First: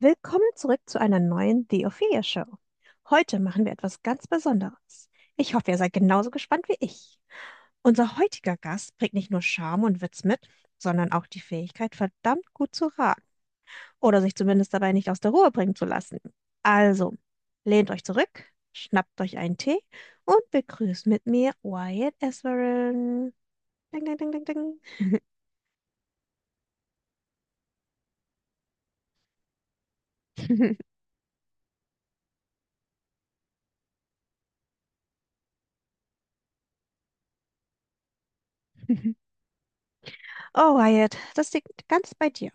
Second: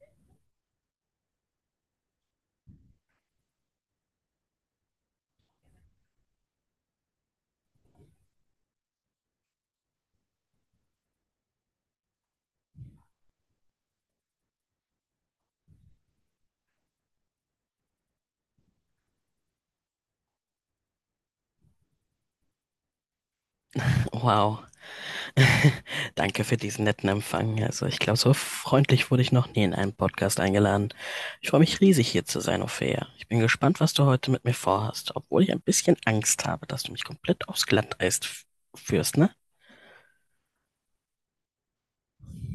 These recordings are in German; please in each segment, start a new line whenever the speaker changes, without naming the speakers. Willkommen zurück zu einer neuen The Ophelia Show. Heute machen wir etwas ganz Besonderes. Ich hoffe, ihr seid genauso gespannt wie ich. Unser heutiger Gast bringt nicht nur Charme und Witz mit, sondern auch die Fähigkeit, verdammt gut zu raten oder sich zumindest dabei nicht aus der Ruhe bringen zu lassen. Also, lehnt euch zurück, schnappt euch einen Tee und begrüßt mit mir Wyatt Esperen. Ding, ding, ding,
Wow.
ding,
Danke für diesen netten Empfang. Also ich glaube, so freundlich wurde ich noch nie in einen Podcast eingeladen. Ich freue mich riesig, hier zu sein, Ophäa. Ich bin gespannt, was du heute mit mir vorhast, obwohl ich ein bisschen Angst habe, dass du mich komplett aufs Glatteis f-
ding.
führst, ne?
Oh, Wyatt, das liegt ganz bei dir.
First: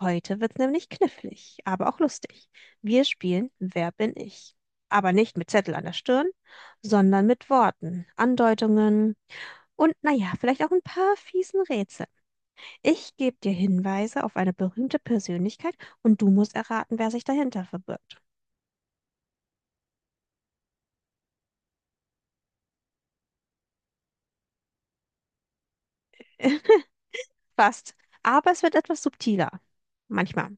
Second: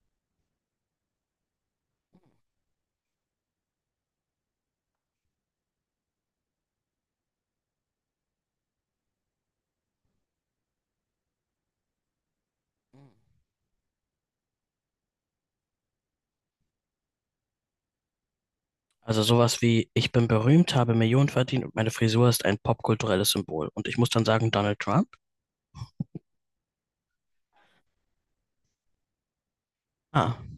Heute wird's nämlich knifflig, aber auch lustig. Wir spielen „Wer bin ich?" Aber nicht mit Zettel an der Stirn, sondern mit Worten, Andeutungen und naja, vielleicht auch ein paar fiesen Rätsel. Ich gebe dir Hinweise auf eine berühmte Persönlichkeit und du musst erraten, wer sich dahinter verbirgt.
Also sowas wie, ich bin berühmt, habe Millionen verdient und meine Frisur ist ein popkulturelles Symbol. Und ich muss dann sagen, Donald Trump?
Fast. Aber es wird etwas subtiler.
Ah,
Manchmal.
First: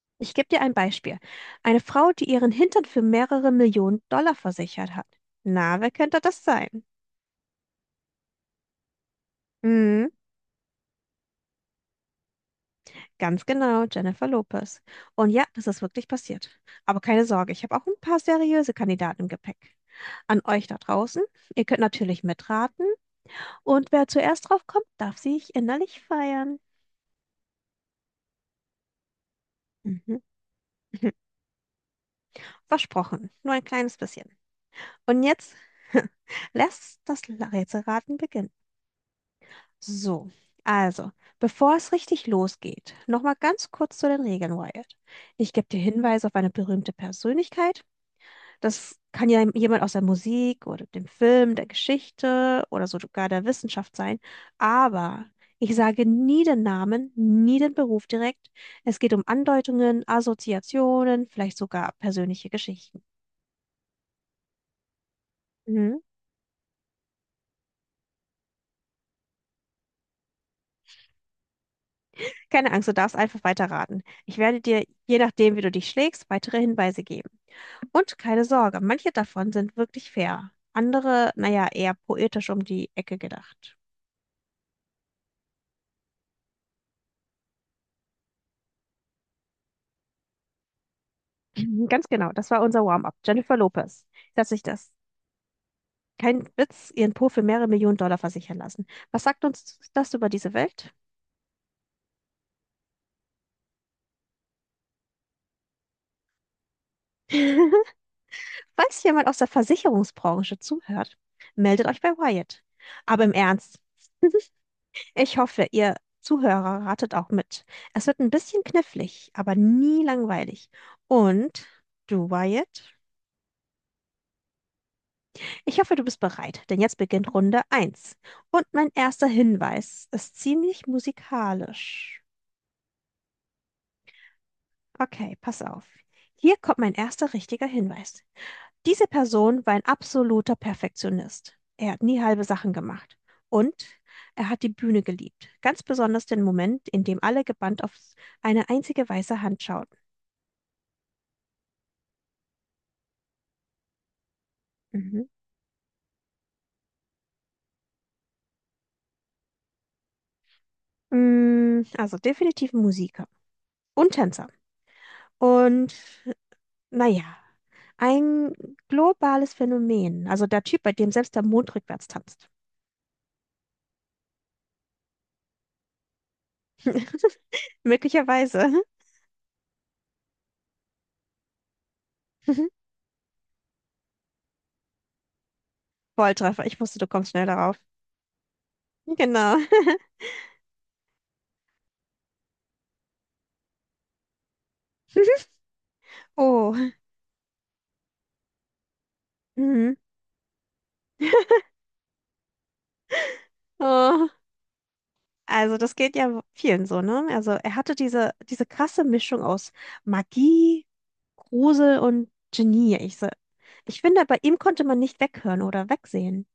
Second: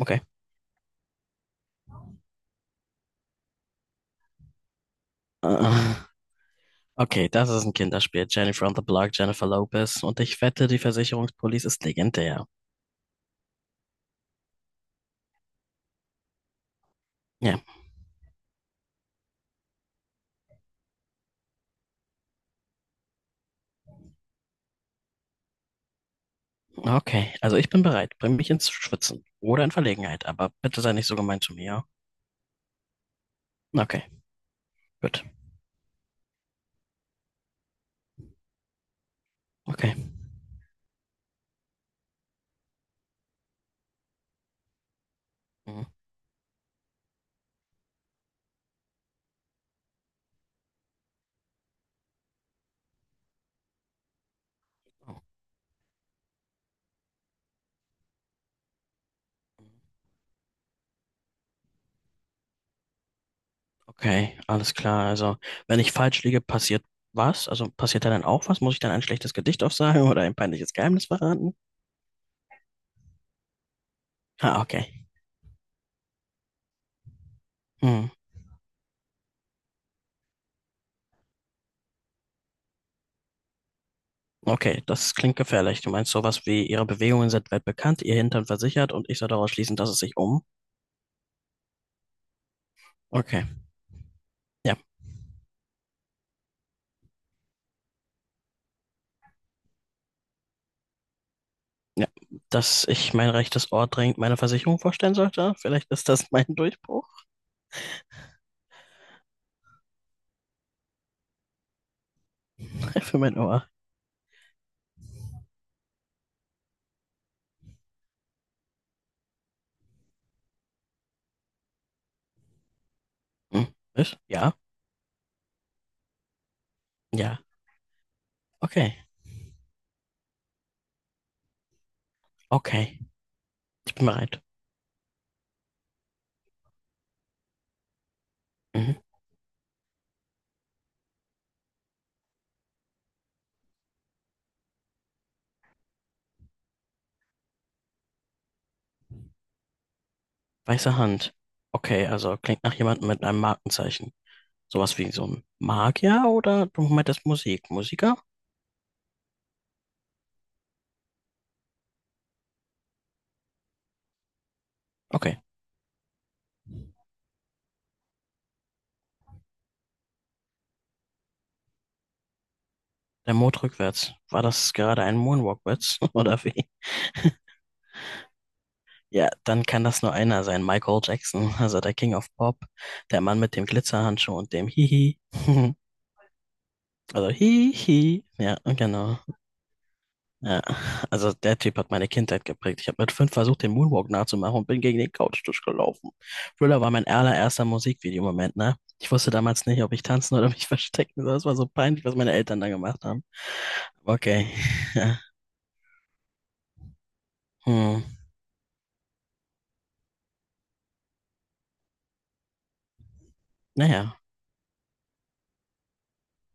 okay.
Ich gebe dir ein Beispiel. Eine Frau, die ihren Hintern für mehrere Millionen Dollar versichert hat. Na, wer
Äh,
könnte das sein?
Okay, das ist ein Kinderspiel. Jennifer on the Block, Jennifer Lopez.
Hm?
Und ich wette, die Versicherungspolice ist legendär.
Ganz genau, Jennifer Lopez. Und ja, das ist wirklich passiert. Aber keine Sorge,
Ja.
ich habe auch ein paar seriöse Kandidaten im Gepäck. An euch da draußen, ihr könnt natürlich mitraten, und wer zuerst drauf kommt, darf sich innerlich feiern.
Okay, also ich bin bereit. Bring mich ins Schwitzen oder in
Mhm.
Verlegenheit, aber bitte sei nicht so gemein zu mir. Ja?
Versprochen, nur ein kleines
Okay,
bisschen. Und
gut.
jetzt lässt das Rätselraten beginnen.
Okay.
So, also, bevor es richtig losgeht, nochmal ganz kurz zu den Regeln, Wyatt. Ich gebe dir
Mhm.
Hinweise auf eine berühmte Persönlichkeit. Das kann ja jemand aus der Musik oder dem Film, der Geschichte oder sogar der Wissenschaft sein. Aber ich sage nie den Namen, nie den Beruf direkt. Es geht um Andeutungen, Assoziationen, vielleicht sogar persönliche Geschichten.
Okay, alles klar. Also, wenn ich
Mhm.
falsch liege, passiert was? Also, passiert da dann auch was? Muss ich dann ein schlechtes Gedicht aufsagen oder ein peinliches Geheimnis verraten?
Keine Angst, du darfst einfach weiterraten. Ich werde
Ah,
dir,
okay.
je nachdem, wie du dich schlägst, weitere Hinweise geben.
Hm.
Und keine Sorge, manche davon sind wirklich fair. Andere, naja, eher poetisch um die Ecke gedacht.
Okay, das klingt gefährlich. Du meinst sowas wie, ihre Bewegungen sind weit bekannt, ihr Hintern versichert und ich soll daraus schließen, dass es sich um.
Mhm, ganz genau, das war unser Warm-up.
Okay,
Jennifer Lopez. Dass ich
ja,
das. Kein Witz, ihren Po für mehrere Millionen Dollar versichern lassen. Was sagt uns das über diese Welt?
ja. Dass ich mein rechtes Ohr dringend meiner Versicherung vorstellen sollte? Vielleicht ist das mein Durchbruch?
Falls jemand aus der Versicherungsbranche zuhört, meldet euch bei Wyatt.
Für
Aber im
mein Ohr.
Ernst, ich hoffe, ihr Zuhörer ratet auch mit. Es wird ein bisschen knifflig, aber nie langweilig. Und du, Wyatt?
Hm. Was? Ja?
Ich hoffe, du bist bereit, denn jetzt beginnt
Ja.
Runde eins. Und mein
Okay.
erster Hinweis ist ziemlich musikalisch.
Okay. Ich bin bereit.
Okay, pass auf. Hier kommt mein erster richtiger Hinweis.
Mhm.
Diese Person war ein absoluter Perfektionist. Er hat nie halbe Sachen gemacht. Und er hat die Bühne geliebt. Ganz besonders den Moment, in dem alle gebannt auf eine einzige weiße Hand schauten.
Weiße Hand. Okay, also klingt nach jemandem mit einem Markenzeichen. Sowas wie
Mhm.
so ein Magier oder du meintest Musik? Musiker?
Also definitiv ein Musiker und Tänzer.
Okay.
Und naja, ein globales Phänomen. Also der Typ, bei dem selbst der Mond rückwärts tanzt.
Der Mond rückwärts. War das gerade ein Moonwalkwitz oder wie?
Möglicherweise.
Ja, dann kann das nur einer sein. Michael Jackson, also der King of Pop. Der Mann mit dem Glitzerhandschuh und dem Hihi.
Volltreffer. Ich wusste, du
Also
kommst schnell darauf.
Hihi. Ja, genau.
Genau.
Ja, also der Typ hat meine Kindheit geprägt. Ich habe mit fünf versucht, den Moonwalk nachzumachen und bin gegen den Couchtisch gelaufen.
Oh.
Thriller war mein allererster Musikvideomoment, ne? Ich wusste damals nicht, ob
Mhm.
ich tanzen oder mich verstecken soll. Es war so peinlich, was meine Eltern da gemacht haben.
Oh.
Okay. Ja.
Also das geht ja vielen so, ne? Also er hatte
Hm.
diese krasse Mischung aus Magie, Grusel und Genie. Ich
Naja.
finde, bei ihm konnte man nicht weghören oder wegsehen.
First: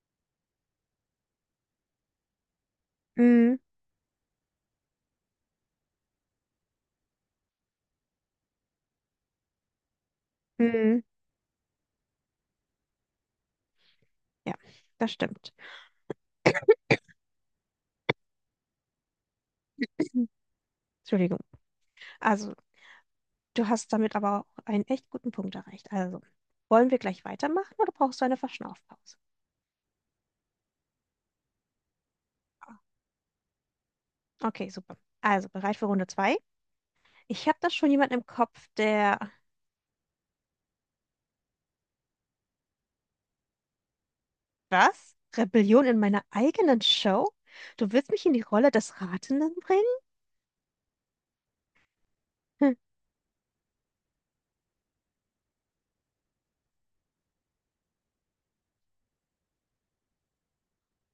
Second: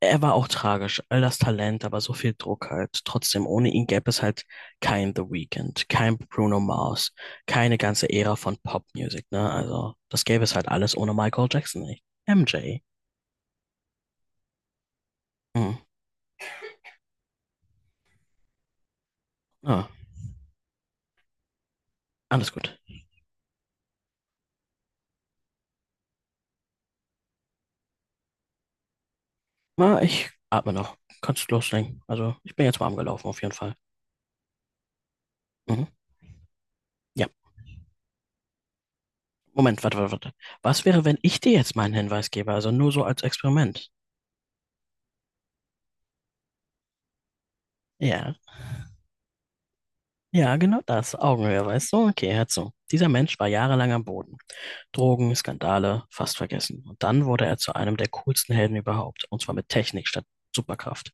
Er war auch tragisch, all das Talent, aber so viel Druck halt. Trotzdem,
Mm,
ohne ihn gäbe es halt kein The Weeknd, kein Bruno Mars, keine ganze Ära von Popmusik, ne? Also, das gäbe es halt alles
mm,
ohne Michael Jackson nicht. MJ.
ja, das stimmt.
Hm. Ah,
Entschuldigung.
alles
Also
gut.
du hast damit aber auch einen echt guten Punkt erreicht. Also wollen wir gleich weitermachen oder brauchst du eine Verschnaufpause?
Na, ich atme noch. Kannst loslegen. Also, ich bin jetzt warm gelaufen, auf jeden Fall.
Okay, super. Also bereit
Mhm.
für Runde zwei?
Ja.
Ich habe da schon jemanden im Kopf, der...
Moment, warte. Was wäre, wenn ich dir jetzt meinen Hinweis gebe? Also nur so als Experiment.
Was? Rebellion in meiner eigenen Show? Du willst mich in
Ja,
die Rolle des Ratenden bringen?
ja, genau das. Augenhöhe, weißt du? Okay, hör zu.
Hm.
Dieser Mensch war jahrelang am Boden. Drogen, Skandale, fast vergessen. Und dann wurde er zu einem der coolsten Helden überhaupt. Und zwar mit Technik statt Superkraft.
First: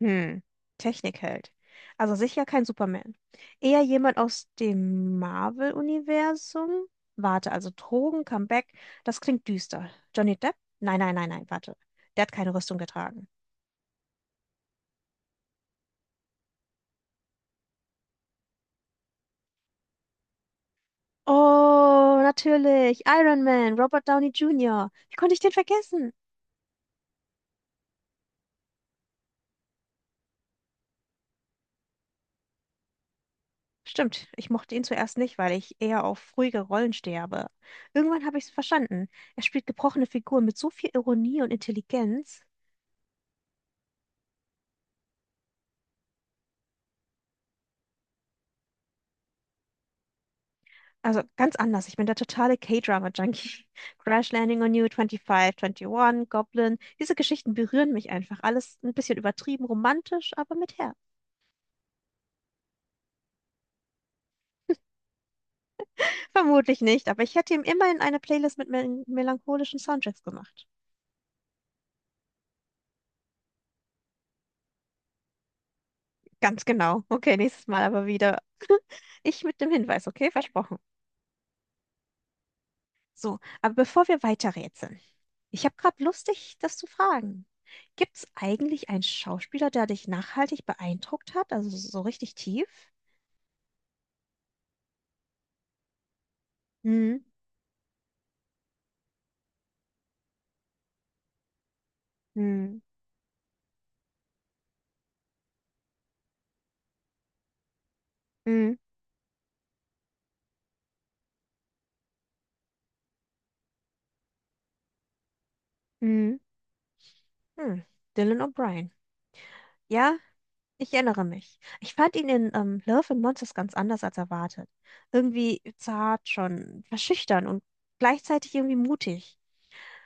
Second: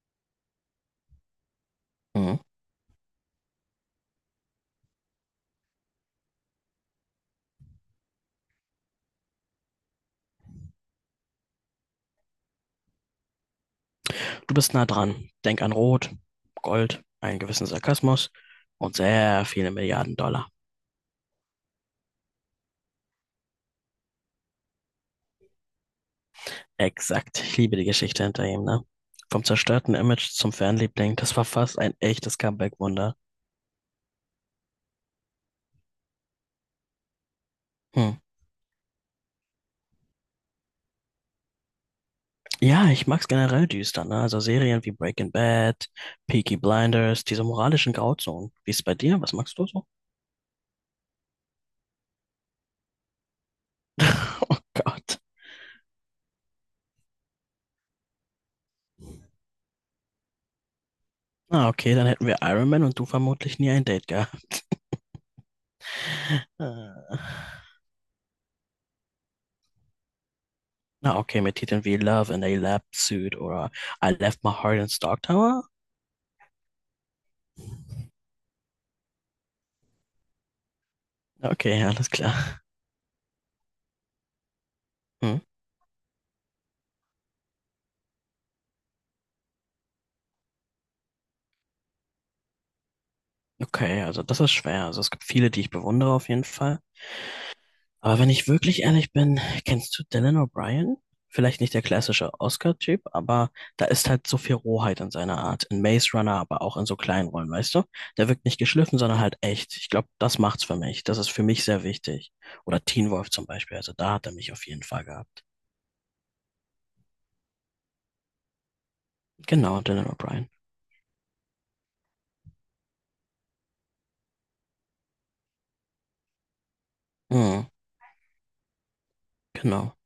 Hm. Technikheld. Also
Mhm.
sicher kein Superman. Eher jemand aus dem Marvel-Universum? Warte, also Drogen, Comeback, das klingt düster. Johnny Depp? Nein, nein, nein, nein, warte. Der hat keine Rüstung getragen.
Du bist nah dran. Denk an Rot, Gold, einen gewissen Sarkasmus und sehr viele Milliarden Dollar.
Oh, natürlich. Iron Man, Robert Downey Jr. Wie konnte ich den vergessen?
Exakt. Ich liebe die Geschichte hinter ihm, ne? Vom zerstörten Image zum Fanliebling, das war fast ein echtes Comeback-Wunder.
Stimmt, ich mochte ihn zuerst nicht, weil ich eher auf ruhige Rollen stehe, aber
Hm.
irgendwann habe ich es verstanden. Er spielt gebrochene Figuren mit so viel Ironie und Intelligenz.
Ja, ich mag's generell düster, ne? Also Serien wie Breaking Bad, Peaky Blinders, diese moralischen Grauzonen. Wie ist bei dir? Was magst du so?
Also ganz anders. Ich bin der totale K-Drama-Junkie. Crash
Oh
Landing on You,
Gott.
25, 21, Goblin. Diese Geschichten berühren mich einfach. Alles ein bisschen übertrieben, romantisch, aber mit Herz.
Na, okay, dann hätten wir Iron Man und du vermutlich nie ein Date gehabt.
Vermutlich nicht, aber ich hätte
Äh,
ihm immerhin eine Playlist mit melancholischen Soundtracks gemacht.
Na, okay, mit Titeln wie Love in a Lab Suit oder I Left My Heart in Stark Tower?
Ganz genau. Okay, nächstes Mal aber wieder. Ich mit dem Hinweis, okay? Versprochen.
Okay, alles klar.
So, aber bevor wir weiterrätseln,
Hm.
ich habe gerade Lust, dich das zu fragen. Gibt es eigentlich einen Schauspieler, der dich nachhaltig beeindruckt hat, also so richtig tief?
Okay, also das ist schwer. Also es gibt viele, die ich bewundere auf jeden Fall.
Hm,
Aber wenn ich wirklich ehrlich bin, kennst du Dylan O'Brien? Vielleicht nicht der klassische
hm,
Oscar-Typ, aber da ist halt so viel Rohheit in seiner Art. In Maze Runner, aber auch in so kleinen Rollen, weißt du? Der wirkt nicht
hm,
geschliffen, sondern halt echt. Ich glaube, das macht's für mich. Das ist für mich sehr wichtig. Oder Teen Wolf zum Beispiel. Also da hat er mich auf jeden Fall gehabt.
hm, hm. Dylan O'Brien.
Genau, Dylan
Ja,
O'Brien.
ich erinnere mich. Ich fand ihn in Love and Monsters ganz anders als erwartet. Irgendwie zart, schon verschüchtern und
Hm,
gleichzeitig irgendwie mutig.
genau.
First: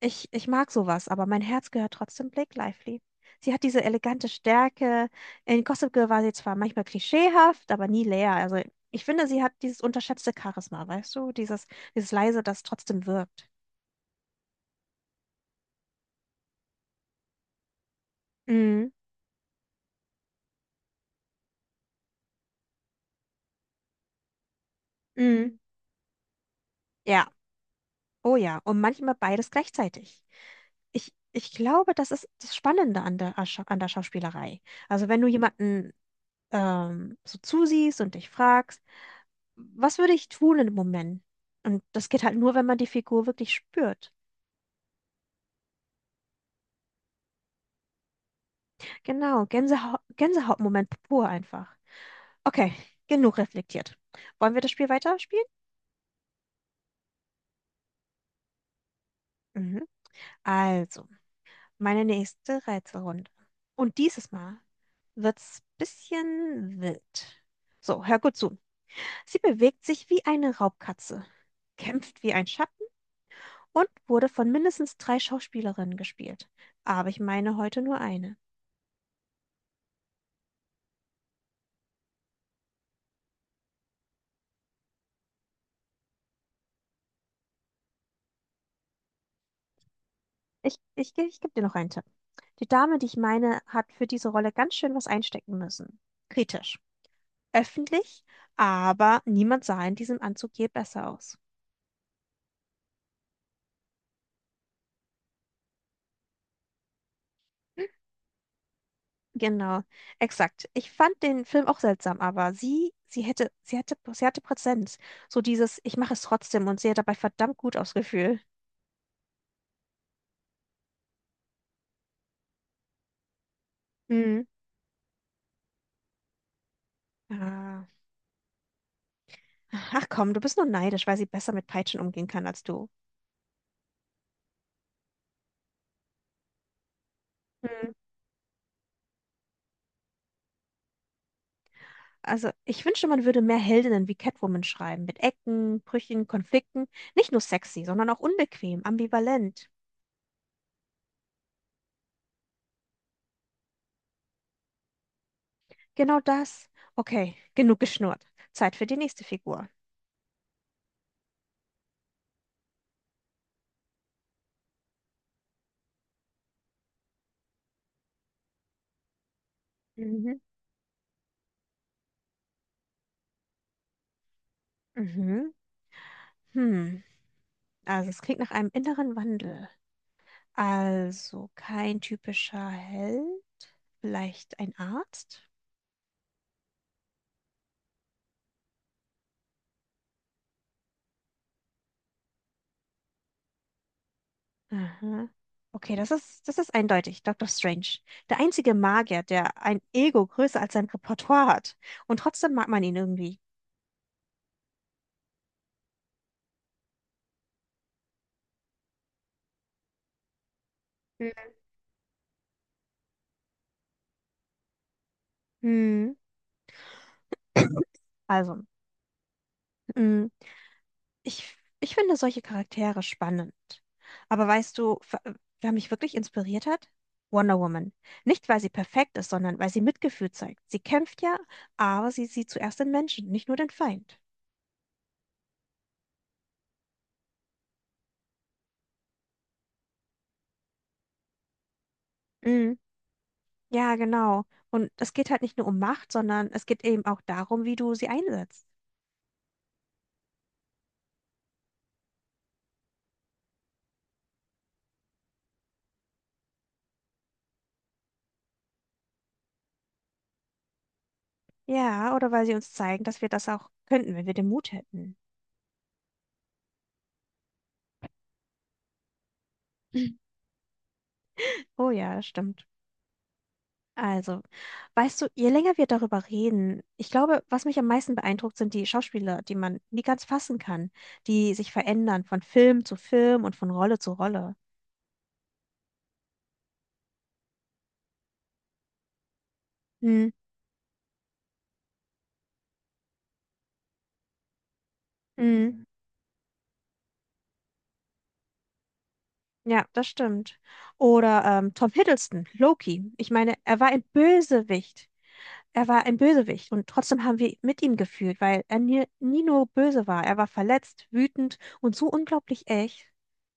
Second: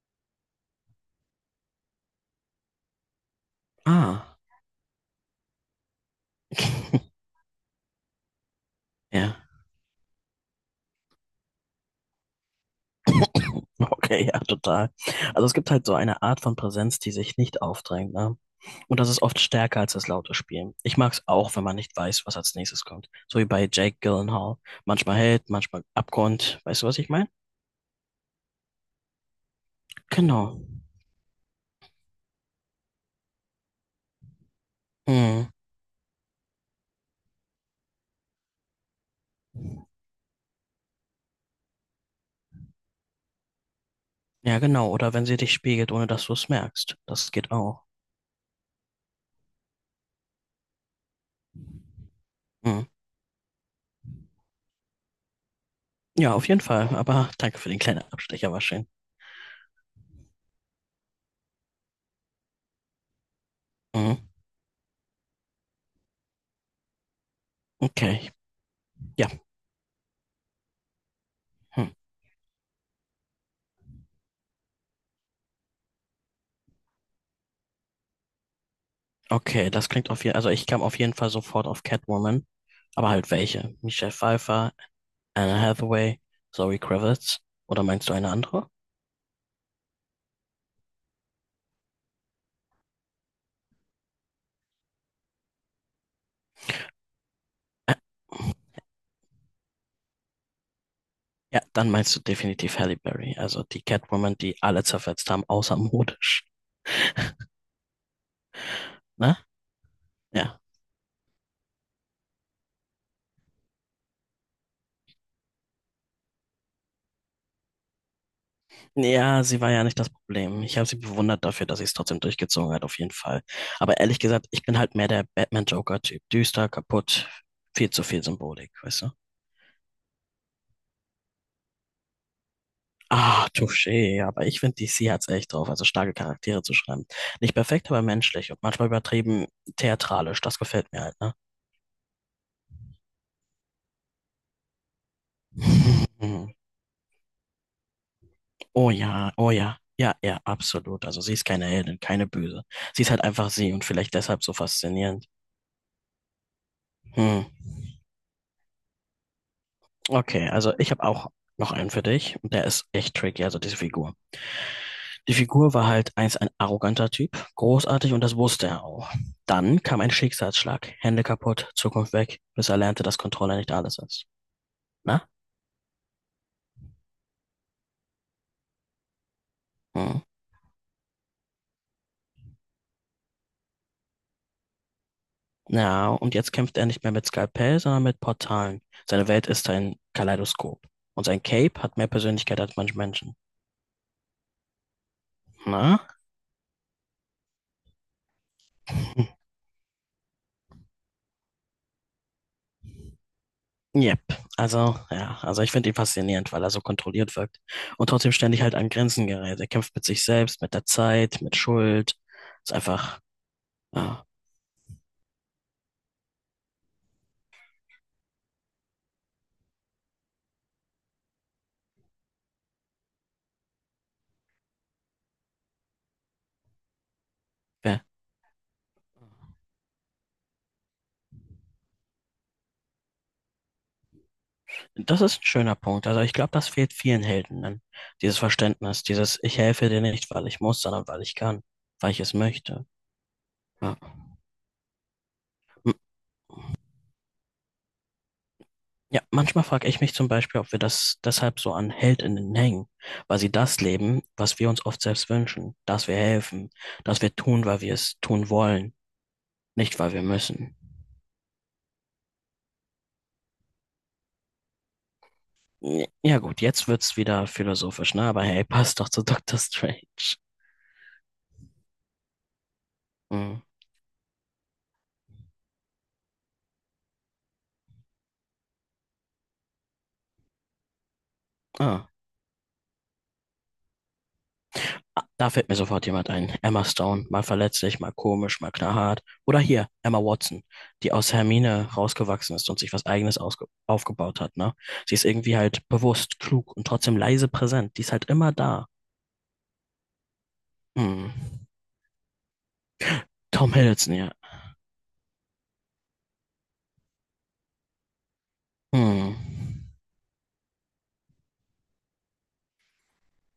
Ich mag sowas, aber mein Herz gehört trotzdem Blake Lively. Sie hat diese elegante
Ah.
Stärke. In Gossip Girl war sie zwar manchmal klischeehaft, aber nie leer. Also ich finde, sie
Ja.
hat dieses unterschätzte Charisma, weißt du? Dieses leise, das trotzdem wirkt.
Okay, ja, total. Also es gibt halt so eine Art von Präsenz, die sich nicht aufdrängt, ne?
Mhm.
Und das ist oft stärker als das laute Spielen. Ich mag es auch, wenn man nicht weiß, was als nächstes kommt. So wie bei Jake Gyllenhaal. Manchmal hält,
Mhm.
manchmal abgrund. Weißt du, was ich
Ja,
meine?
oh ja. Und manchmal beides gleichzeitig.
Genau.
Ich glaube, das ist das Spannende an an der Schauspielerei. Also wenn du
Hm.
jemanden so zusiehst und dich fragst, was würde ich tun in dem Moment? Und das geht halt nur, wenn man die Figur wirklich spürt.
Ja, genau. Oder wenn sie dich spiegelt, ohne dass du es merkst. Das geht auch.
Genau, Gänsehautmoment pur einfach. Okay,
Hm.
genug reflektiert. Wollen wir das Spiel weiterspielen?
Ja, auf jeden Fall. Aber danke für den kleinen Abstecher, war schön.
Mhm. Also, meine nächste Rätselrunde. Und
Mhm.
dieses Mal wird's bisschen wild. So, hör
Okay.
gut zu.
Ja.
Sie bewegt sich wie eine Raubkatze,
Hm.
kämpft wie ein Schatten und wurde von mindestens drei Schauspielerinnen gespielt. Aber ich meine heute nur eine.
Okay, das klingt auf jeden Fall. Also ich kam auf jeden Fall sofort auf Catwoman. Aber halt welche? Michelle Pfeiffer, Anne Hathaway, Zoe Kravitz. Oder meinst du eine andere?
Ich gebe dir noch einen Tipp. Die Dame, die ich meine, hat für diese Rolle ganz schön was einstecken müssen. Kritisch.
Äh,
Öffentlich, aber niemand sah in diesem Anzug je besser aus.
Ja, dann meinst du definitiv Halle Berry, also die Catwoman, die alle zerfetzt haben, außer modisch, ne?
Genau,
Ja.
exakt. Ich fand den Film auch seltsam, aber sie hatte Präsenz. So dieses, ich mache es trotzdem, und sie hat dabei verdammt gut ausgefühlt.
Ja, sie war ja nicht das Problem. Ich habe sie bewundert dafür, dass sie es trotzdem durchgezogen hat, auf jeden Fall. Aber ehrlich
Mhm.
gesagt, ich bin halt mehr der Batman-Joker-Typ. Düster, kaputt,
Ah.
viel zu viel Symbolik, weißt du?
Ach komm, du bist nur neidisch, weil sie besser mit Peitschen umgehen kann als du.
Ah, touché, aber ich finde, DC hat's echt drauf, also starke Charaktere zu schreiben. Nicht perfekt, aber menschlich und manchmal übertrieben theatralisch. Das gefällt mir halt, ne?
Also, ich wünschte, man würde mehr Heldinnen wie Catwoman schreiben, mit Ecken, Brüchen,
Hm.
Konflikten. Nicht nur sexy, sondern auch unbequem,
Oh ja, oh
ambivalent.
ja. Ja, ja, absolut. Also sie ist keine Heldin, keine Böse. Sie ist halt einfach sie und vielleicht deshalb so faszinierend.
Genau das. Okay,
Hm.
genug geschnurrt. Zeit für die nächste Figur.
Okay, also ich habe auch noch einen für dich und der ist echt tricky, also diese Figur. Die Figur war halt einst ein arroganter Typ, großartig und das wusste er auch. Dann kam ein
Mhm.
Schicksalsschlag, Hände kaputt, Zukunft weg, bis er lernte, dass Kontrolle nicht alles ist. Na?
Mhm. Hm. Also, es klingt nach einem inneren Wandel.
Hm.
Also, kein typischer Held. Vielleicht ein Arzt?
Ja, und jetzt kämpft er nicht mehr mit Skalpell, sondern mit Portalen. Seine Welt ist ein Kaleidoskop. Und sein Cape hat mehr Persönlichkeit als manche Menschen.
Aha. Okay,
Na?
das ist eindeutig. Dr. Strange. Der einzige Magier, der ein Ego größer als sein Repertoire hat. Und trotzdem mag man ihn irgendwie.
Yep. Also, ja, also ich finde ihn faszinierend, weil er so kontrolliert wirkt. Und trotzdem ständig halt an Grenzen gerät. Er kämpft mit sich selbst, mit der Zeit, mit Schuld. Ist einfach, ja,
Mhm. Also, mm, ich finde solche Charaktere spannend. Aber weißt du, wer mich wirklich inspiriert hat? Wonder Woman.
wer-
Nicht, weil sie perfekt ist, sondern weil sie Mitgefühl zeigt. Sie kämpft ja, aber sie sieht zuerst den Menschen, nicht nur den Feind.
das ist ein schöner Punkt. Also ich glaube, das fehlt vielen Helden. Dann. Dieses Verständnis, dieses Ich helfe dir nicht, weil ich muss, sondern weil ich kann, weil ich es
Mm,
möchte.
Ja,
Ja.
genau. Und es geht halt nicht nur um Macht, sondern es geht eben auch darum, wie du sie einsetzt.
Ja, manchmal frage ich mich zum Beispiel, ob wir das deshalb so an Heldinnen hängen, weil sie das leben, was wir uns oft selbst wünschen, dass wir helfen, dass wir tun, weil wir es tun wollen, nicht weil wir müssen.
Ja, oder weil sie uns zeigen, dass wir das auch könnten, wenn wir den Mut hätten.
Ja ja gut, jetzt wird's wieder philosophisch, ne? Aber hey, passt doch zu Doctor Strange.
Oh ja, das stimmt.
Mhm.
Also, weißt du, je länger wir darüber reden, ich glaube, was mich am meisten beeindruckt, sind die Schauspieler, die man nie ganz fassen kann, die sich
Ah.
verändern von Film zu Film und von Rolle zu Rolle.
Ah, da fällt mir sofort jemand ein. Emma Stone, mal verletzlich, mal komisch, mal knallhart. Oder hier, Emma
Hm,
Watson, die aus Hermine rausgewachsen ist und sich was Eigenes aufgebaut hat, ne? Sie ist irgendwie
hm.
halt bewusst, klug und trotzdem leise präsent. Die ist halt immer da.
Ja, das stimmt.
Hm.
Oder Tom Hiddleston, Loki. Ich meine,
Tom
er war ein
Hiddleston, ja.
Bösewicht. Er war ein Bösewicht und trotzdem haben wir mit ihm gefühlt, weil er nie,
Hm.
nie nur böse war. Er war verletzt, wütend und so unglaublich echt.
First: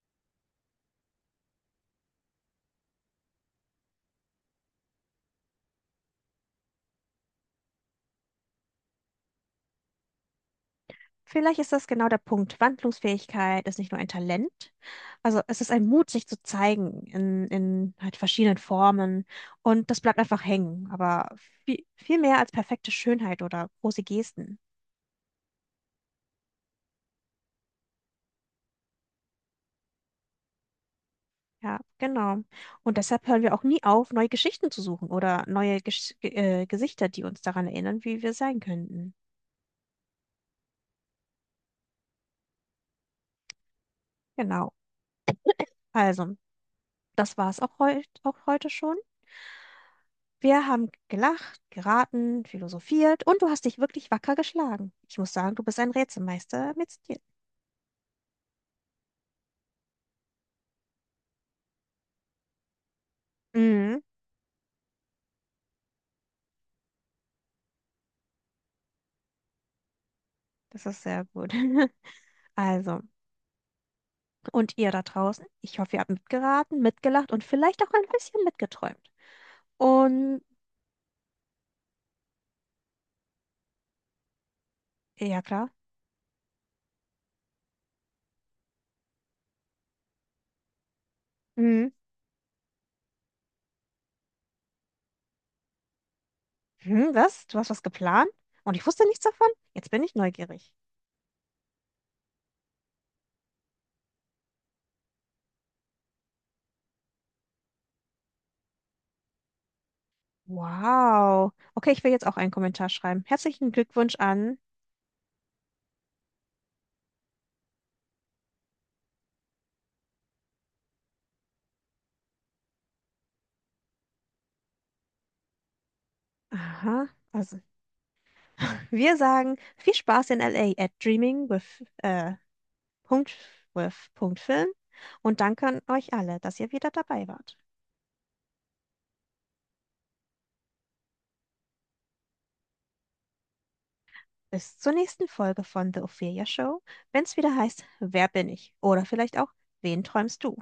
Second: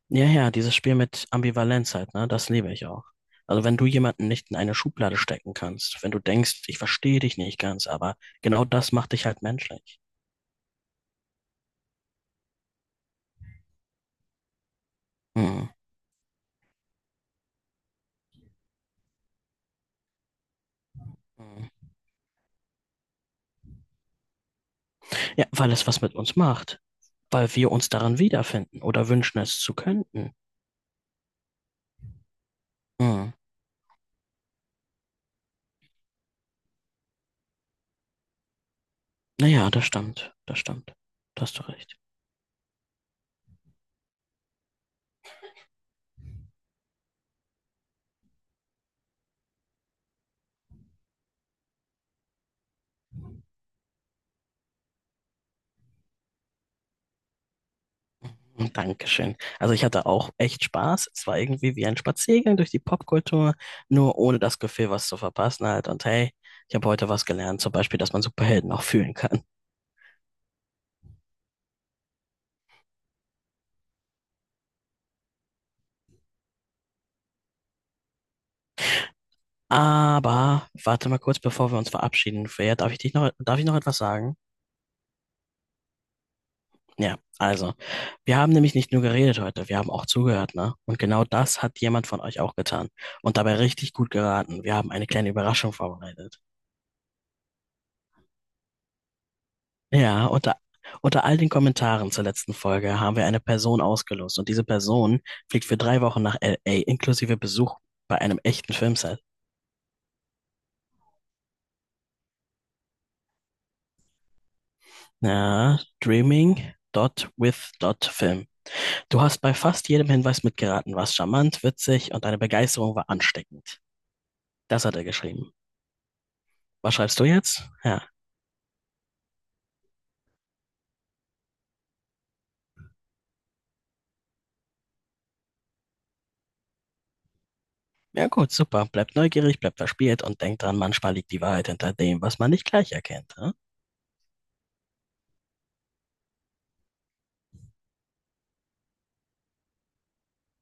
Ja, ja, dieses Spiel mit Ambivalenz halt, ne? Das liebe ich auch. Also wenn du jemanden nicht in eine Schublade stecken kannst, wenn du denkst, ich verstehe dich nicht ganz, aber genau das macht dich halt menschlich.
Vielleicht ist das genau der Punkt. Wandlungsfähigkeit ist nicht nur ein Talent, also es
Hm.
ist ein Mut, sich zu zeigen in halt verschiedenen Formen, und das bleibt einfach hängen, aber viel mehr als perfekte Schönheit oder große Gesten.
Ja, weil es was mit uns macht. Weil wir uns darin wiederfinden oder wünschen es zu könnten.
Ja, genau. Und deshalb
Hm.
hören wir auch nie auf, neue Geschichten zu suchen oder neue Gesichter, die uns daran erinnern, wie wir sein könnten.
Naja, das stimmt, das stimmt. Da hast du recht.
Genau. Also, das war es auch, auch heute schon. Wir haben gelacht, geraten, philosophiert und du hast dich wirklich wacker geschlagen. Ich muss sagen, du bist ein Rätselmeister mit Stil.
Hm, dankeschön. Also ich hatte auch echt Spaß. Es war irgendwie wie ein Spaziergang durch die Popkultur,
Mhm,
nur ohne das Gefühl, was zu verpassen halt. Und hey, ich habe heute was gelernt, zum Beispiel, dass man Superhelden auch fühlen kann.
das ist sehr gut. Also, und ihr da draußen, ich hoffe, ihr habt mitgeraten, mitgelacht und vielleicht auch ein bisschen mitgeträumt. Und
Aber warte mal kurz, bevor wir uns verabschieden, Freya, darf ich noch etwas sagen?
ja, klar.
Ja, also, wir haben nämlich nicht nur geredet heute, wir haben auch zugehört, ne? Und genau das hat
Mhm.
jemand von euch auch getan. Und dabei richtig gut geraten. Wir haben eine kleine Überraschung vorbereitet.
Hm, was? Du hast was geplant? Und ich wusste nichts davon? Jetzt bin ich
Ja,
neugierig.
unter all den Kommentaren zur letzten Folge haben wir eine Person ausgelost. Und diese Person fliegt für 3 Wochen nach LA, inklusive Besuch bei einem echten Filmset.
Wow. Okay, ich will jetzt auch einen Kommentar schreiben. Herzlichen Glückwunsch an...
Ja, Dreaming. Dot with dot Film. Du hast bei fast jedem Hinweis mitgeraten, warst charmant, witzig und deine Begeisterung war ansteckend. Das hat er geschrieben. Was
Aha.
schreibst du
Also.
jetzt? Ja.
Wir sagen viel Spaß in LA at Dreaming with, Punkt, with Punkt Film, und danke an euch alle, dass ihr wieder dabei wart.
Ja gut, super. Bleibt neugierig, bleibt verspielt und denkt dran, manchmal liegt die Wahrheit hinter dem, was man nicht gleich erkennt. Ne?
Bis zur nächsten Folge von The Ophelia Show, wenn es wieder heißt, „Wer bin ich?" Oder vielleicht auch, „Wen träumst du?"